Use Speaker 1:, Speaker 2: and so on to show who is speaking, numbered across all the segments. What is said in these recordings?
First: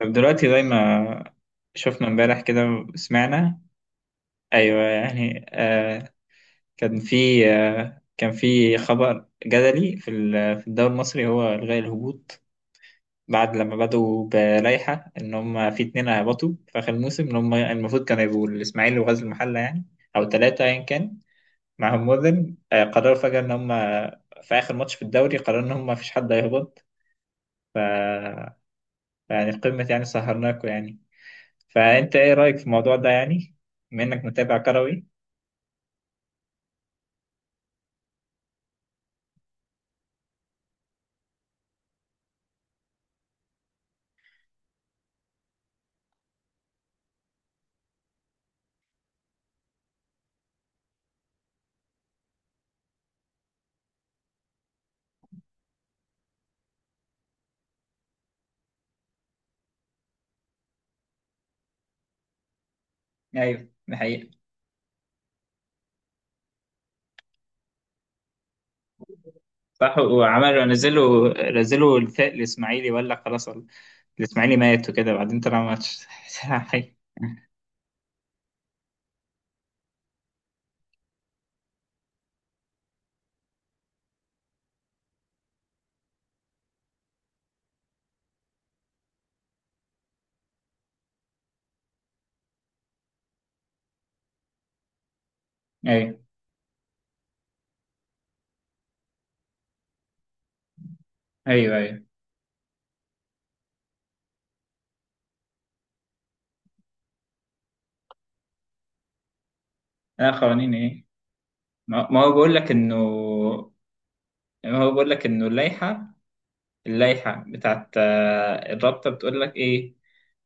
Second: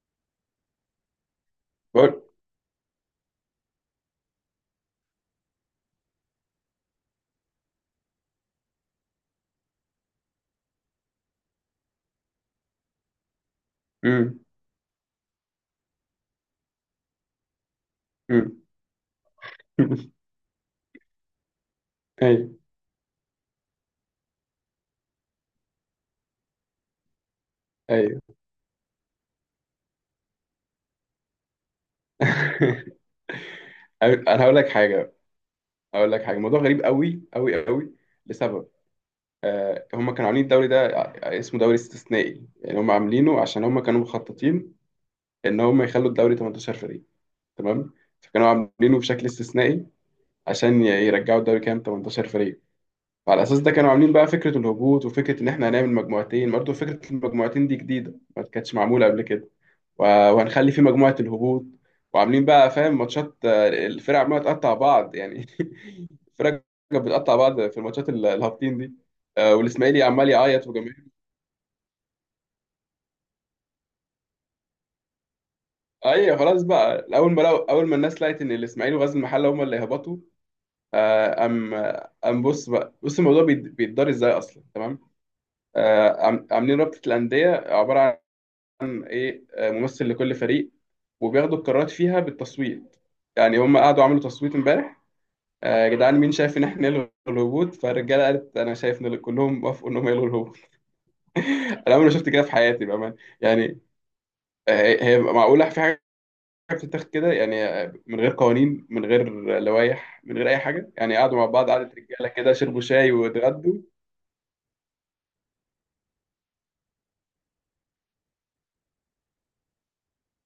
Speaker 1: طب، دلوقتي زي ما شفنا
Speaker 2: بقول.
Speaker 1: امبارح كده وسمعنا. ايوه، يعني، كان في كان في خبر جدلي في الدوري المصري، هو الغاء الهبوط بعد لما بدأوا
Speaker 2: امم
Speaker 1: بلائحة ان هم في اتنين هبطوا في اخر الموسم، ان هم المفروض كانوا يبقوا
Speaker 2: امم
Speaker 1: الاسماعيلي وغزل المحلة، يعني، او ثلاثة ايا كان معاهم مودن.
Speaker 2: ايوه،
Speaker 1: قرروا فجأة ان هم في اخر ماتش في الدوري، قرروا ان هم مفيش حد هيهبط. ف
Speaker 2: ايوه.
Speaker 1: يعني قمة، يعني سهرناكوا يعني. فأنت إيه رأيك في الموضوع ده، يعني، بما إنك
Speaker 2: انا
Speaker 1: متابع كروي؟
Speaker 2: هقول لك حاجه، الموضوع غريب قوي قوي قوي، لسبب. هم كانوا عاملين الدوري ده، اسمه دوري استثنائي، يعني هم عاملينه عشان هم كانوا مخططين ان هم يخلوا الدوري 18 فريق، تمام. فكانوا عاملينه بشكل استثنائي عشان يرجعوا الدوري كام، 18 فريق. فعلى اساس ده كانوا عاملين بقى فكره الهبوط وفكره ان احنا هنعمل مجموعتين، برضه فكره المجموعتين دي جديده ما كانتش معموله قبل كده. و- وهنخلي في مجموعة الهبوط، وعاملين بقى، فاهم، ماتشات،
Speaker 1: ايوه ده
Speaker 2: الفرق
Speaker 1: حقيقة.
Speaker 2: عمالة تقطع بعض يعني. الفرق كانت بتقطع بعض في الماتشات الهابطين دي،
Speaker 1: صح،
Speaker 2: والاسماعيلي عمال
Speaker 1: وعملوا،
Speaker 2: يعيط وجماهير.
Speaker 1: نزلوا الفئة الإسماعيلي، ولا خلاص الإسماعيلي مات وكده، بعدين طلع ماتش
Speaker 2: ايوه، خلاص
Speaker 1: حي.
Speaker 2: بقى. اول ما الناس لقت ان الاسماعيلي وغزل المحله هم اللي هبطوا. آه، ام ام بص بقى، الموضوع بيتدار ازاي اصلا، تمام. عاملين رابطه الانديه، عباره عن ايه؟ ممثل لكل فريق، وبياخدوا القرارات فيها بالتصويت. يعني هم قعدوا عملوا تصويت امبارح. يا جدعان،
Speaker 1: ايوه،
Speaker 2: مين شايف ان احنا نلغي الهبوط؟ فالرجاله قالت انا شايف، ان كلهم وافقوا انهم يلغوا الهبوط.
Speaker 1: ايوه،
Speaker 2: انا
Speaker 1: ايوه.
Speaker 2: عمري ما شفت كده في حياتي بامانه يعني. هي معقوله في حاجه بتتاخد كده يعني؟ من غير قوانين، من غير لوائح،
Speaker 1: انا
Speaker 2: من غير اي
Speaker 1: خرانين
Speaker 2: حاجه،
Speaker 1: ايه،
Speaker 2: يعني قعدوا مع بعض قعدة
Speaker 1: ما
Speaker 2: رجاله
Speaker 1: هو
Speaker 2: كده،
Speaker 1: بقول لك
Speaker 2: شربوا
Speaker 1: انه،
Speaker 2: شاي واتغدوا.
Speaker 1: ما هو بقول لك انه اللائحة، اللائحة بتاعت الرابطة، بتقول لك إيه.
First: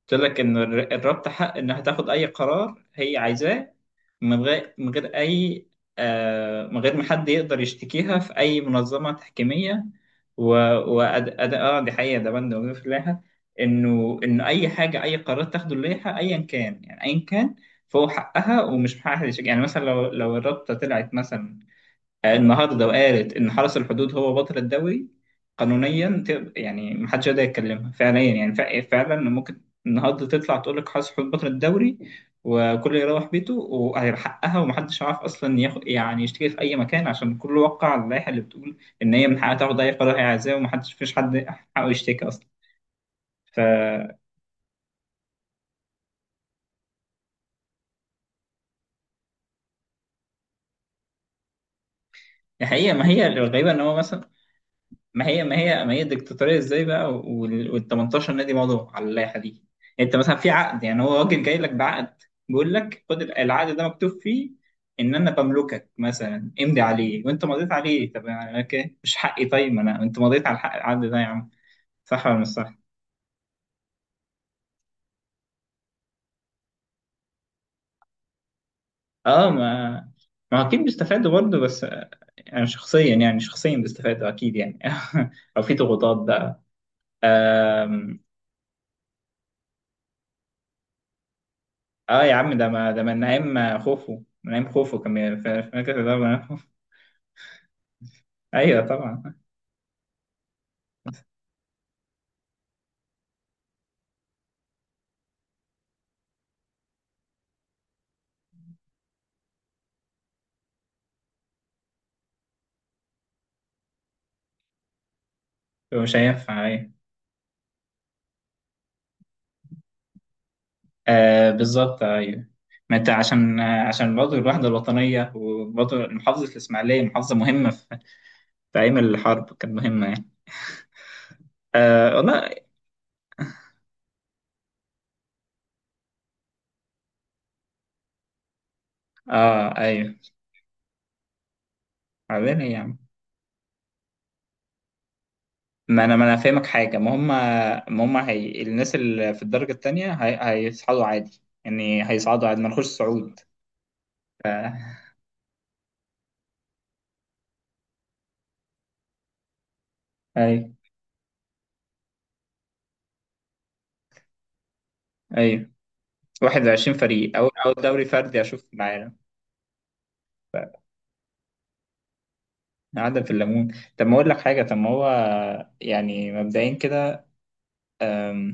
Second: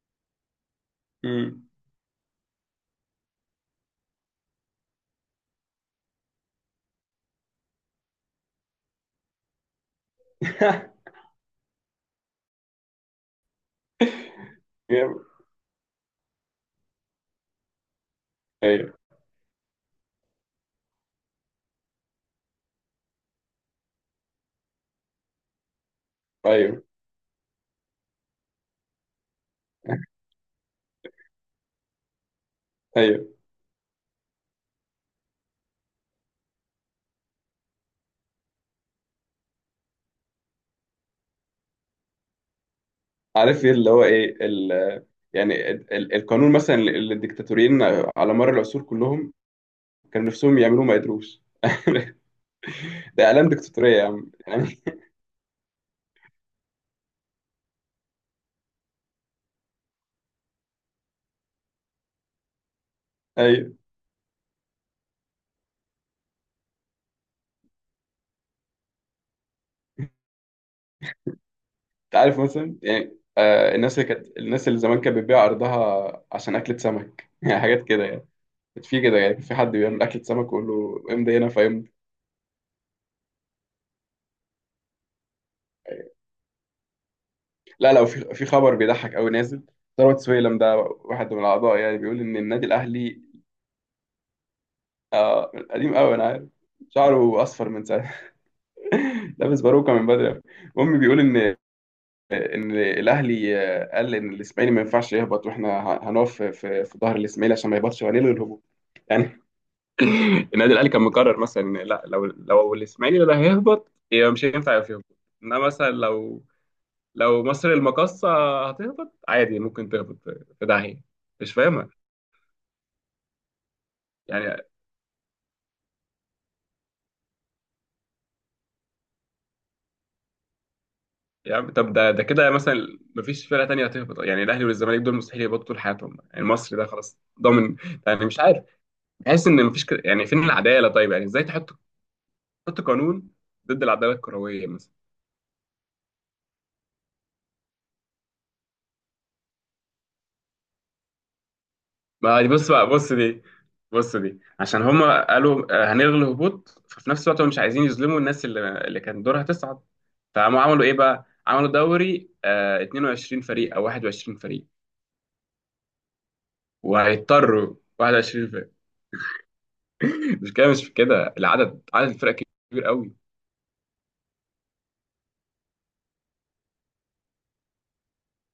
Speaker 1: بتقول لك إن الرابطة حق
Speaker 2: امم.
Speaker 1: إنها تاخد أي قرار هي عايزاه، من غير أي، من غير ما حد يقدر يشتكيها في أي منظمة تحكيمية. و وأد... أد... آه دي حقيقة، ده بند موجود في اللائحة، إنه أي حاجة، أي
Speaker 2: جامد.
Speaker 1: قرار تاخده اللائحة أيا كان، يعني أيا كان، فهو حقها
Speaker 2: ايوه،
Speaker 1: ومش حق حد يشتكي. يعني مثلا لو الرابطة طلعت مثلا النهارده، لو قالت ان حرس الحدود هو بطل الدوري، قانونيا
Speaker 2: ايوه،
Speaker 1: يعني محدش يقدر يتكلمها، فعليا يعني، فعلا ممكن النهارده تطلع تقول لك حرس الحدود بطل الدوري، وكل يروح
Speaker 2: ايوه.
Speaker 1: بيته وهيحققها، ومحدش عارف اصلا ياخد، يعني يشتكي في اي مكان، عشان كله وقع على اللائحه اللي بتقول ان هي من حقها تاخد اي قرار هي عايزاه، ومحدش، فيش حد حقه يشتكي اصلا. ف
Speaker 2: عارف ايه اللي هو ايه، ال يعني ال- ال- القانون مثلا، اللي الدكتاتوريين على مر العصور كلهم كانوا نفسهم يعملوه ما قدروش.
Speaker 1: الحقيقه، ما
Speaker 2: ده
Speaker 1: هي
Speaker 2: اعلام
Speaker 1: الغريبه ان هو
Speaker 2: ديكتاتوريه يا
Speaker 1: مثلا،
Speaker 2: عم يعني.
Speaker 1: ما هي ديكتاتورية ازاي بقى، وال 18 نادي مضوا على اللائحة دي. يعني انت مثلا في عقد، يعني هو راجل جاي لك بعقد، بيقول لك خد
Speaker 2: ايوه.
Speaker 1: العقد ده مكتوب فيه ان انا بملكك مثلا، امضي عليه، وانت مضيت عليه. طب يعني اوكي، مش حقي، طيب ما انا، انت مضيت على الحق، العقد ده يا عم.
Speaker 2: انت
Speaker 1: صح ولا
Speaker 2: عارف
Speaker 1: مش صح؟
Speaker 2: مثلا يعني، الناس اللي زمان كانت بتبيع ارضها عشان اكله سمك. يعني حاجات كده يعني، كانت في كده، يعني
Speaker 1: اه،
Speaker 2: في حد
Speaker 1: ما
Speaker 2: بيعمل اكله سمك ويقول
Speaker 1: ما اكيد
Speaker 2: له
Speaker 1: بيستفادوا
Speaker 2: امضي هنا
Speaker 1: برضه، بس
Speaker 2: فيمضي.
Speaker 1: يعني شخصيا، يعني شخصيا بيستفادوا اكيد يعني، او في ضغوطات بقى.
Speaker 2: لا لا، وفي خبر بيضحك قوي نازل، ثروت سويلم ده واحد من الاعضاء، يعني بيقول
Speaker 1: اه يا
Speaker 2: ان
Speaker 1: عم،
Speaker 2: النادي
Speaker 1: ده ما ده من
Speaker 2: الاهلي.
Speaker 1: نعيم خوفو من نعيم خوفو، كان
Speaker 2: آه قديم
Speaker 1: فاكر
Speaker 2: قوي،
Speaker 1: ده من
Speaker 2: انا
Speaker 1: نعيم
Speaker 2: عارف،
Speaker 1: خوفو.
Speaker 2: شعره اصفر من ساعه.
Speaker 1: ايوه طبعا.
Speaker 2: لابس باروكه من بدري أوي. المهم، بيقول ان الاهلي، قال ان الاسماعيلي ما ينفعش يهبط، واحنا هنقف في ظهر الاسماعيلي عشان ما يهبطش، وهنلغي الهبوط يعني. النادي الاهلي كان مقرر مثلا إن لا، لو الاسماعيلي اللي هيهبط يبقى مش هينفع يبقى يهبط، انما مثلا
Speaker 1: مش
Speaker 2: لو
Speaker 1: هينفع، ايوه،
Speaker 2: لو مصر المقاصة هتهبط عادي، ممكن تهبط في داهية. مش فاهمة.
Speaker 1: بالظبط، ايوه. ما انت، عشان برضه
Speaker 2: يعني،
Speaker 1: الوحده الوطنيه، وبرضه محافظه الاسماعيليه، محافظه مهمه في، في ايام الحرب كانت مهمه يعني.
Speaker 2: طب ده ده كده
Speaker 1: والله.
Speaker 2: مثلا، مفيش فرقة تانية هتهبط، يعني الاهلي والزمالك دول مستحيل يهبطوا طول حياتهم، يعني مصر ده خلاص ضامن يعني. مش عارف. بحس ان
Speaker 1: اه
Speaker 2: مفيش كده
Speaker 1: ايوه.
Speaker 2: يعني، فين العدالة؟ طيب يعني ازاي تحط،
Speaker 1: عارفين ايه يا
Speaker 2: تحط
Speaker 1: عم،
Speaker 2: قانون ضد العدالة الكروية مثلا؟
Speaker 1: ما انا فاهمك حاجه. ما هم هي الناس اللي في الدرجه الثانيه، هي، هيصعدوا عادي، يعني
Speaker 2: ما
Speaker 1: هيصعدوا
Speaker 2: دي
Speaker 1: عادي، ما
Speaker 2: بص
Speaker 1: نخش
Speaker 2: بقى، بص
Speaker 1: صعود.
Speaker 2: دي بص دي عشان هما قالوا، هنلغي الهبوط. ففي نفس الوقت هم مش عايزين يظلموا الناس اللي كان دورها تصعد. فقاموا
Speaker 1: ايوه،
Speaker 2: عملوا ايه بقى؟ عملوا دوري 22 فريق او 21 فريق،
Speaker 1: ايوه. 21 فريق، أول
Speaker 2: وهيضطروا
Speaker 1: دوري فردي
Speaker 2: 21
Speaker 1: أشوف
Speaker 2: فريق.
Speaker 1: معانا،
Speaker 2: مش كده مش كده، العدد، الفرق كبير قوي.
Speaker 1: قاعدة في الليمون. طب ما أقول لك حاجة، طب ما هو يعني مبدئيا كده، أم،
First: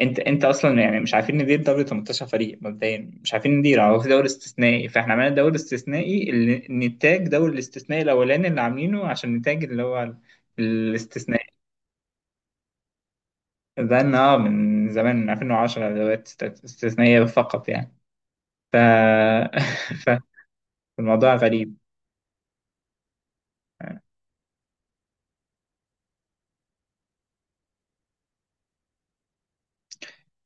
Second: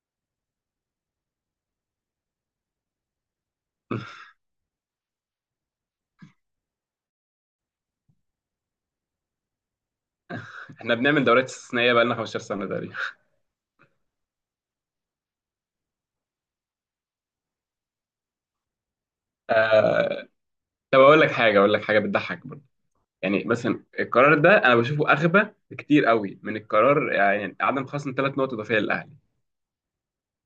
Speaker 1: أنت أصلا يعني مش عارفين ندير دوري 18 فريق، مبدئيا مش عارفين ندير. هو في دوري استثنائي، فإحنا عملنا دوري استثنائي اللي نتاج دوري الاستثنائي الأولاني اللي عاملينه عشان نتاج اللي هو
Speaker 2: احنا بنعمل دوريات
Speaker 1: الاستثنائي.
Speaker 2: استثنائيه بقى لنا 15 سنه تقريبا.
Speaker 1: ده إن من زمان، من 2010 دوريات استثنائية فقط يعني. ف...
Speaker 2: آه... طب
Speaker 1: فالموضوع
Speaker 2: اقول
Speaker 1: غريب.
Speaker 2: لك حاجه بتضحك برضه. يعني مثلا القرار ده انا بشوفه اغبى بكتير قوي من القرار، يعني عدم خصم ثلاث نقط اضافيه للاهلي.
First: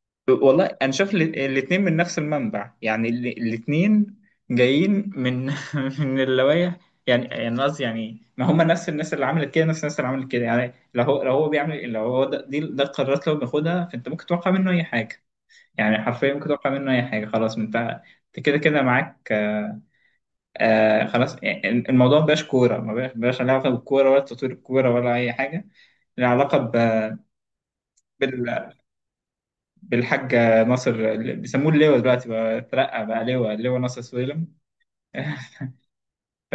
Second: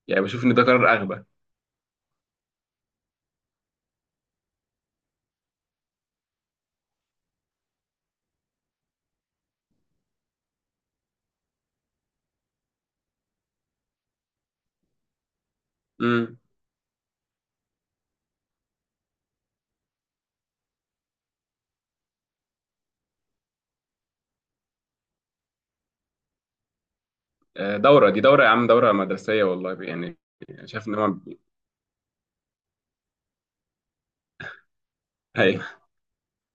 Speaker 2: يعني بشوف ان ده
Speaker 1: والله انا
Speaker 2: قرار
Speaker 1: شايف
Speaker 2: اغبى.
Speaker 1: الاثنين من نفس المنبع، يعني الاثنين جايين من، من اللوايح. يعني قصدي يعني، ما هم نفس الناس اللي عملت كده، نفس الناس اللي عملت كده، يعني لو هو بيعمل، لو هو ده دي ده القرارات لو بياخدها، فانت ممكن تتوقع منه اي حاجه. يعني حرفيا
Speaker 2: امم.
Speaker 1: ممكن تتوقع منه اي حاجه، خلاص، انت كده كده معاك. خلاص، يعني الموضوع ما بقاش كوره، ما بقاش له علاقه بالكوره، ولا تطوير الكوره، ولا اي حاجه. له علاقه
Speaker 2: دوره دي دوره يا عم،
Speaker 1: بال
Speaker 2: دوره مدرسيه والله يعني.
Speaker 1: بالحاج
Speaker 2: شايف ان هو،
Speaker 1: ناصر، بيسموه اللواء دلوقتي بقى، اترقى بقى لواء، اللواء ناصر سويلم.
Speaker 2: ايوه.
Speaker 1: ف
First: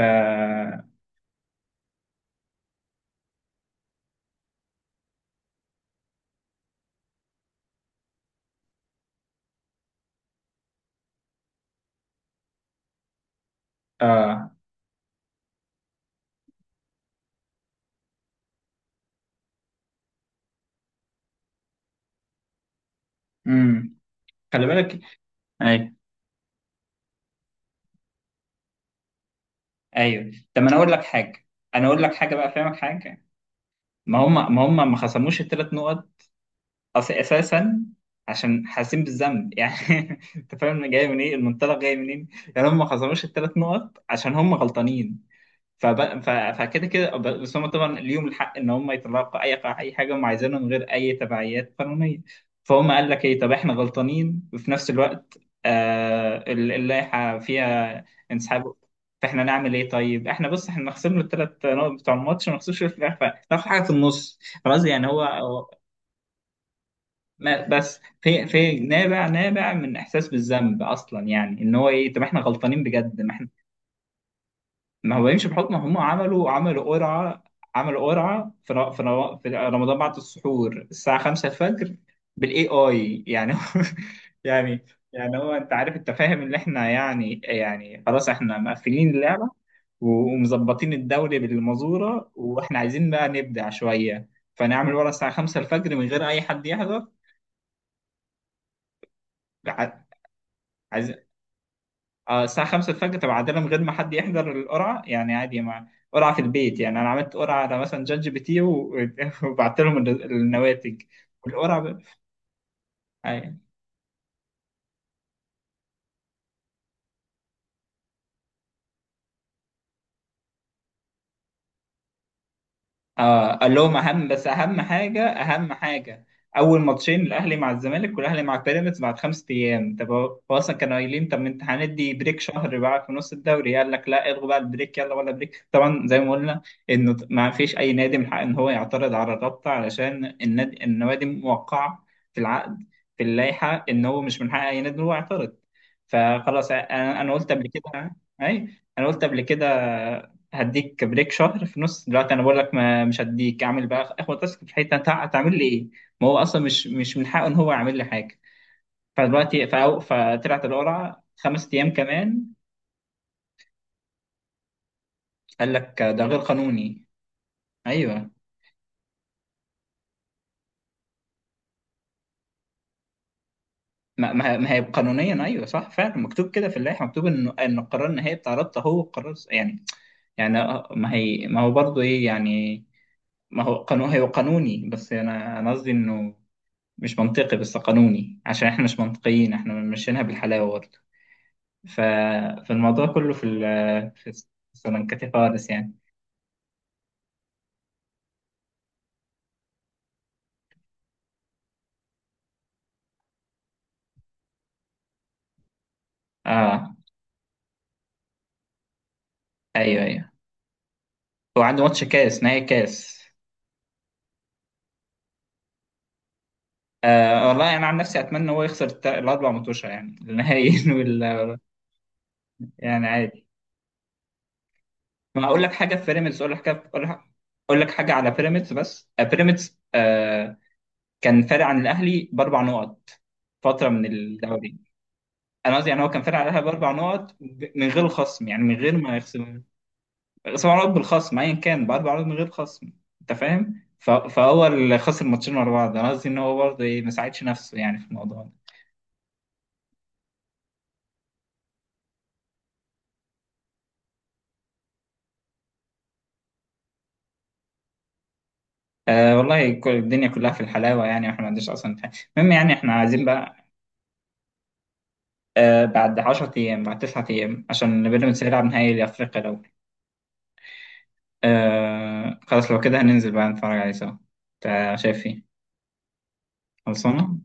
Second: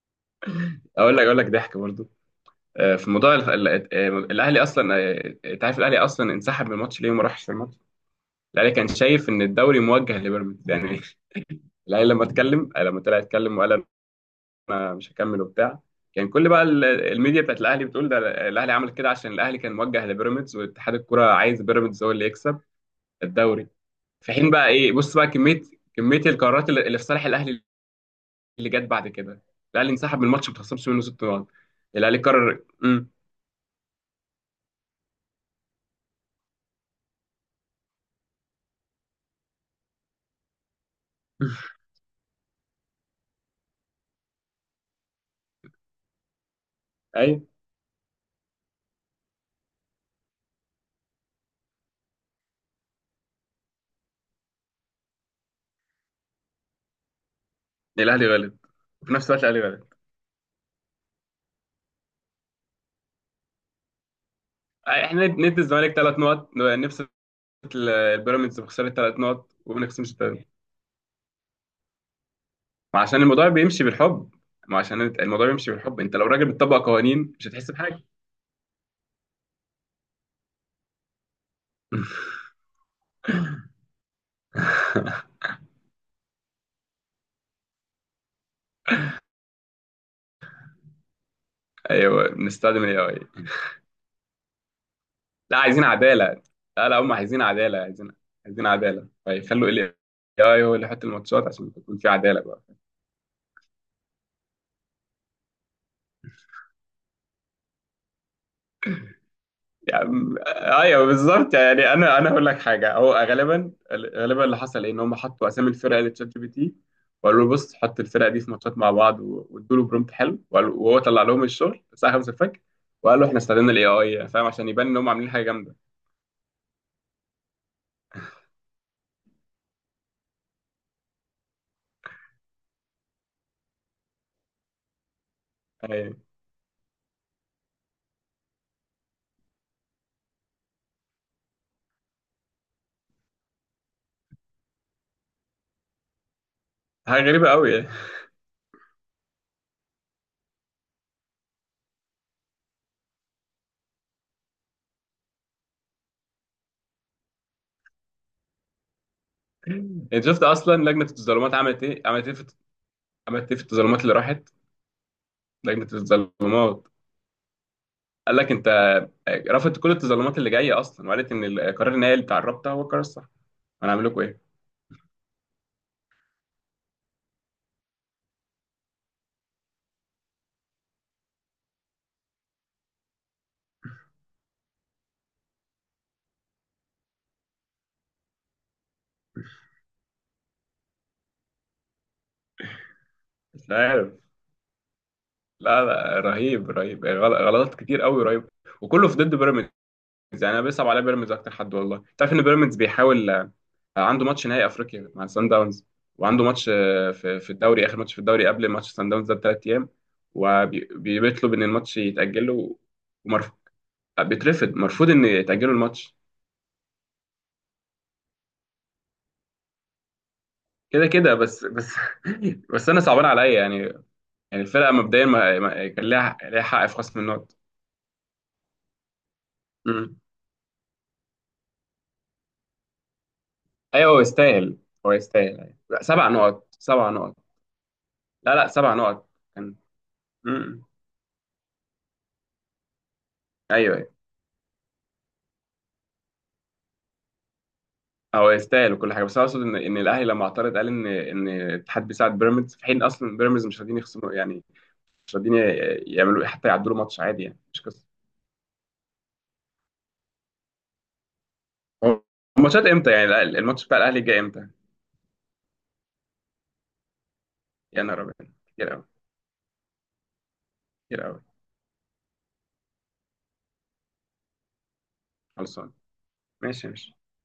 Speaker 2: اقول لك ضحك برضو. في موضوع ال- ال- آه، الاهلي اصلا آه، انت عارف الاهلي اصلا انسحب من الماتش ليه وما راحش في الماتش. الاهلي كان شايف ان الدوري موجه لبيراميدز يعني. الاهلي لما اتكلم، لما طلع يتكلم وقال
Speaker 1: اه،
Speaker 2: انا مش هكمل وبتاع. كان كل بقى الميديا بتاعت الاهلي بتقول ده، الاهلي عمل كده عشان الاهلي كان موجه لبيراميدز، واتحاد الكوره عايز بيراميدز هو اللي يكسب الدوري.
Speaker 1: امم،
Speaker 2: في حين
Speaker 1: خلي
Speaker 2: بقى ايه،
Speaker 1: بالك،
Speaker 2: بص بقى،
Speaker 1: ايوه،
Speaker 2: كميه القرارات اللي في صالح الاهلي اللي جت بعد كده، الاهلي انسحب من
Speaker 1: ايوه.
Speaker 2: الماتش ما
Speaker 1: طب ما انا
Speaker 2: اتخصمش
Speaker 1: اقول
Speaker 2: منه
Speaker 1: لك
Speaker 2: ست
Speaker 1: حاجه،
Speaker 2: نقط.
Speaker 1: انا اقول لك
Speaker 2: الاهلي
Speaker 1: حاجه بقى،
Speaker 2: قرر.
Speaker 1: افهمك
Speaker 2: امم.
Speaker 1: حاجه، ما هم ما خصموش الثلاث نقط، اساسا عشان حاسين بالذنب يعني. انت فاهم جاي من ايه المنطلق، جاي منين، يعني هم ما خصموش الثلاث نقط عشان هم غلطانين. فكده كده،
Speaker 2: اي،
Speaker 1: بس هم طبعا ليهم الحق ان هم يطلعوا اي اي حاجه هم عايزينها من غير اي تبعيات قانونيه. فهم قال لك ايه، طب احنا غلطانين، وفي نفس الوقت اللائحه فيها
Speaker 2: الاهلي غلط
Speaker 1: انسحاب.
Speaker 2: وفي نفس
Speaker 1: فاحنا
Speaker 2: الوقت الاهلي
Speaker 1: نعمل ايه،
Speaker 2: غلط،
Speaker 1: طيب احنا، بص، احنا نخصم له الثلاث نقط بتوع الماتش، ما نخصمش في الاخر، ناخد حاجه في النص، خلاص. يعني هو
Speaker 2: احنا ندي الزمالك ثلاث نقط نبسط
Speaker 1: ما، بس في،
Speaker 2: البيراميدز بخساره ثلاث
Speaker 1: نابع،
Speaker 2: نقط
Speaker 1: نابع
Speaker 2: وما
Speaker 1: من
Speaker 2: نخصمش
Speaker 1: احساس
Speaker 2: ثلاث.
Speaker 1: بالذنب اصلا، يعني ان هو ايه، طب احنا غلطانين
Speaker 2: ما
Speaker 1: بجد،
Speaker 2: عشان
Speaker 1: ما احنا،
Speaker 2: الموضوع بيمشي بالحب ما عشان
Speaker 1: ما هو
Speaker 2: الموضوع
Speaker 1: يمشي
Speaker 2: بيمشي
Speaker 1: بحكم. هم
Speaker 2: بالحب، انت لو راجل
Speaker 1: عملوا،
Speaker 2: بتطبق قوانين
Speaker 1: قرعة،
Speaker 2: مش هتحس بحاجه.
Speaker 1: عملوا قرعة في رمضان بعد السحور الساعة 5 الفجر بالاي اي، يعني، يعني، يعني هو انت عارف، انت فاهم ان احنا، يعني، خلاص احنا مقفلين اللعبة، ومظبطين الدوري
Speaker 2: ايوه
Speaker 1: بالمزورة، واحنا
Speaker 2: بنستخدم الاي
Speaker 1: عايزين بقى
Speaker 2: اي.
Speaker 1: نبدع شوية، فنعمل ورا الساعة
Speaker 2: لا
Speaker 1: 5
Speaker 2: عايزين
Speaker 1: الفجر من غير اي
Speaker 2: عدالة،
Speaker 1: حد
Speaker 2: لا لا
Speaker 1: يحضر.
Speaker 2: هم عايزين عدالة، عايزين عدالة، فيخلوا ال
Speaker 1: ع-
Speaker 2: AI هو اللي يحط
Speaker 1: عايز،
Speaker 2: الماتشات عشان تكون في عدالة
Speaker 1: اه،
Speaker 2: بقى.
Speaker 1: الساعة خمسة الفجر، طب عادة من غير ما حد يحضر القرعة، يعني عادي، مع قرعة في البيت يعني. أنا عملت قرعة على مثلا جات جي بي تي وبعت لهم
Speaker 2: يعني
Speaker 1: النتائج،
Speaker 2: ايوه بالظبط
Speaker 1: والقرعة
Speaker 2: يعني. انا هقول لك حاجة، هو
Speaker 1: أي.
Speaker 2: غالبا اللي حصل ايه، ان هم حطوا اسامي الفرق لتشات جي بي تي، وقالوا له بص حط الفرق دي في ماتشات مع بعض، وادوا له برومبت حلو، وهو طلع لهم الشغل الساعة 5 الفجر، وقال له احنا
Speaker 1: اه
Speaker 2: استخدمنا
Speaker 1: قال
Speaker 2: الاي
Speaker 1: لهم اهم
Speaker 2: اي،
Speaker 1: بس،
Speaker 2: فاهم، عشان يبان ان هم عاملين حاجة
Speaker 1: اهم
Speaker 2: جامدة
Speaker 1: حاجه، اول ماتشين الاهلي مع الزمالك، والاهلي مع بيراميدز بعد 5 ايام. طب، هو اصلا كانوا قايلين، طب ما انت هندي بريك شهر بقى في نص الدوري، قال لك لا، الغوا بقى البريك، يلا، ولا بريك طبعا، زي
Speaker 2: يعني.
Speaker 1: ما قلنا، انه ما فيش اي نادي من حقه ان هو يعترض على الرابطه، علشان النوادي موقعه في العقد، في اللائحه ان هو مش من حق اي نادي ان هو يعترض. فخلاص، انا
Speaker 2: حاجة
Speaker 1: أنا
Speaker 2: غريبة
Speaker 1: قلت قبل
Speaker 2: قوي يعني.
Speaker 1: كده، اي، انا قلت قبل كده، هديك بريك شهر في نص. دلوقتي انا بقول لك ما مش هديك، اعمل بقى اخد تاسك في حته، تعمل لي ايه. ما هو اصلا مش من حقه ان هو يعمل لي حاجه. فدلوقتي،
Speaker 2: انت شفت
Speaker 1: فطلعت
Speaker 2: اصلا لجنة
Speaker 1: القرعه
Speaker 2: التظلمات
Speaker 1: خمس
Speaker 2: عملت
Speaker 1: ايام
Speaker 2: ايه؟
Speaker 1: كمان.
Speaker 2: عملت ايه في التظلمات اللي راحت
Speaker 1: قال
Speaker 2: لجنة
Speaker 1: لك ده غير
Speaker 2: التظلمات.
Speaker 1: قانوني. ايوه،
Speaker 2: قال لك انت رفضت كل التظلمات اللي جاية اصلا، وقالت ان القرار النهائي اللي اتعربته هو القرار الصح. انا اعمل لكم
Speaker 1: ما
Speaker 2: ايه؟
Speaker 1: ما هي قانونيا، ايوه صح، فعلا مكتوب كده في اللائحه، مكتوب ان القرار النهائي بتاع رابطه هو قرار، يعني يعني ما هي، ما هو برضه ايه يعني، ما هو قانون، هو قانوني، بس انا قصدي انه مش منطقي بس قانوني، عشان احنا مش منطقيين، احنا ماشيينها بالحلاوه برضه. ف... فالموضوع كله في
Speaker 2: مش عارف.
Speaker 1: في السلنكاتي خالص
Speaker 2: لا
Speaker 1: يعني.
Speaker 2: لا، رهيب، رهيب، غلطات كتير قوي، رهيب، وكله في ضد بيراميدز يعني. انا بيصعب عليا بيراميدز اكتر حد والله. تعرف ان بيراميدز بيحاول، عنده ماتش نهائي افريقيا مع سان داونز، وعنده ماتش
Speaker 1: اه،
Speaker 2: في الدوري، اخر ماتش في الدوري قبل ماتش سان داونز ده بثلاث ايام،
Speaker 1: ايوه، ايوه.
Speaker 2: وبيطلب
Speaker 1: هو
Speaker 2: ان
Speaker 1: عنده
Speaker 2: الماتش
Speaker 1: ماتش كاس
Speaker 2: يتاجل
Speaker 1: نهائي،
Speaker 2: له
Speaker 1: كاس،
Speaker 2: ومرفوض. بيترفض، مرفوض ان يتاجلوا الماتش.
Speaker 1: والله انا عن نفسي اتمنى هو يخسر الاربع ماتشات، يعني النهائيين،
Speaker 2: كده كده بس، بس. بس انا
Speaker 1: يعني
Speaker 2: صعبان
Speaker 1: عادي.
Speaker 2: عليا يعني. يعني الفرقه مبدئيا
Speaker 1: ما اقول لك حاجه
Speaker 2: كان
Speaker 1: في
Speaker 2: ليها
Speaker 1: بيراميدز، اقول
Speaker 2: ليها
Speaker 1: لك حاجه،
Speaker 2: حق في
Speaker 1: اقول
Speaker 2: خصم
Speaker 1: لك،
Speaker 2: النقط.
Speaker 1: أقول لك حاجه على بيراميدز بس، بيراميدز
Speaker 2: امم.
Speaker 1: كان فارق عن الاهلي باربع نقط فتره من
Speaker 2: ايوه هو
Speaker 1: الدوري.
Speaker 2: يستاهل، أيوة.
Speaker 1: انا قصدي يعني
Speaker 2: لا
Speaker 1: هو كان
Speaker 2: سبع
Speaker 1: فارق على الاهلي
Speaker 2: نقط،
Speaker 1: باربع
Speaker 2: سبع
Speaker 1: نقط،
Speaker 2: نقط.
Speaker 1: من غير خصم،
Speaker 2: لا
Speaker 1: يعني
Speaker 2: لا،
Speaker 1: من
Speaker 2: سبع
Speaker 1: غير ما
Speaker 2: نقط
Speaker 1: يخسر
Speaker 2: كان.
Speaker 1: سبع
Speaker 2: امم.
Speaker 1: عروض بالخصم، ايا كان باربع عروض من غير خصم، انت فاهم،
Speaker 2: ايوه، ايوه.
Speaker 1: فهو اللي خسر ماتشين ورا بعض، انا قصدي ان هو برضه ايه، ما ساعدش نفسه يعني في الموضوع ده.
Speaker 2: هو يستاهل وكل حاجه، بس انا اقصد ان الاهلي لما اعترض قال ان ان الاتحاد بيساعد بيراميدز، في حين اصلا بيراميدز مش راضيين يخصموا يعني. مش راضيين يعملوا حتى يعدلوا ماتش عادي يعني، مش قصه.
Speaker 1: والله كل الدنيا كلها في الحلاوه يعني، واحنا ما عندناش اصلا حاجه.
Speaker 2: هو
Speaker 1: المهم يعني
Speaker 2: الماتشات
Speaker 1: احنا
Speaker 2: امتى
Speaker 1: عايزين
Speaker 2: يعني؟
Speaker 1: بقى،
Speaker 2: الماتش بتاع الاهلي جاي امتى؟
Speaker 1: بعد 10 ايام، بعد 9 ايام،
Speaker 2: يا
Speaker 1: عشان
Speaker 2: نهار
Speaker 1: بيراميدز
Speaker 2: ابيض،
Speaker 1: هيلعب
Speaker 2: كتير
Speaker 1: نهائي
Speaker 2: قوي،
Speaker 1: افريقيا لو.
Speaker 2: كتير قوي.
Speaker 1: خلاص، لو كده هننزل بقى نتفرج عليه سوا. انت شايف ايه؟
Speaker 2: خلصان. ماشي، ماشي.
Speaker 1: خلصانه.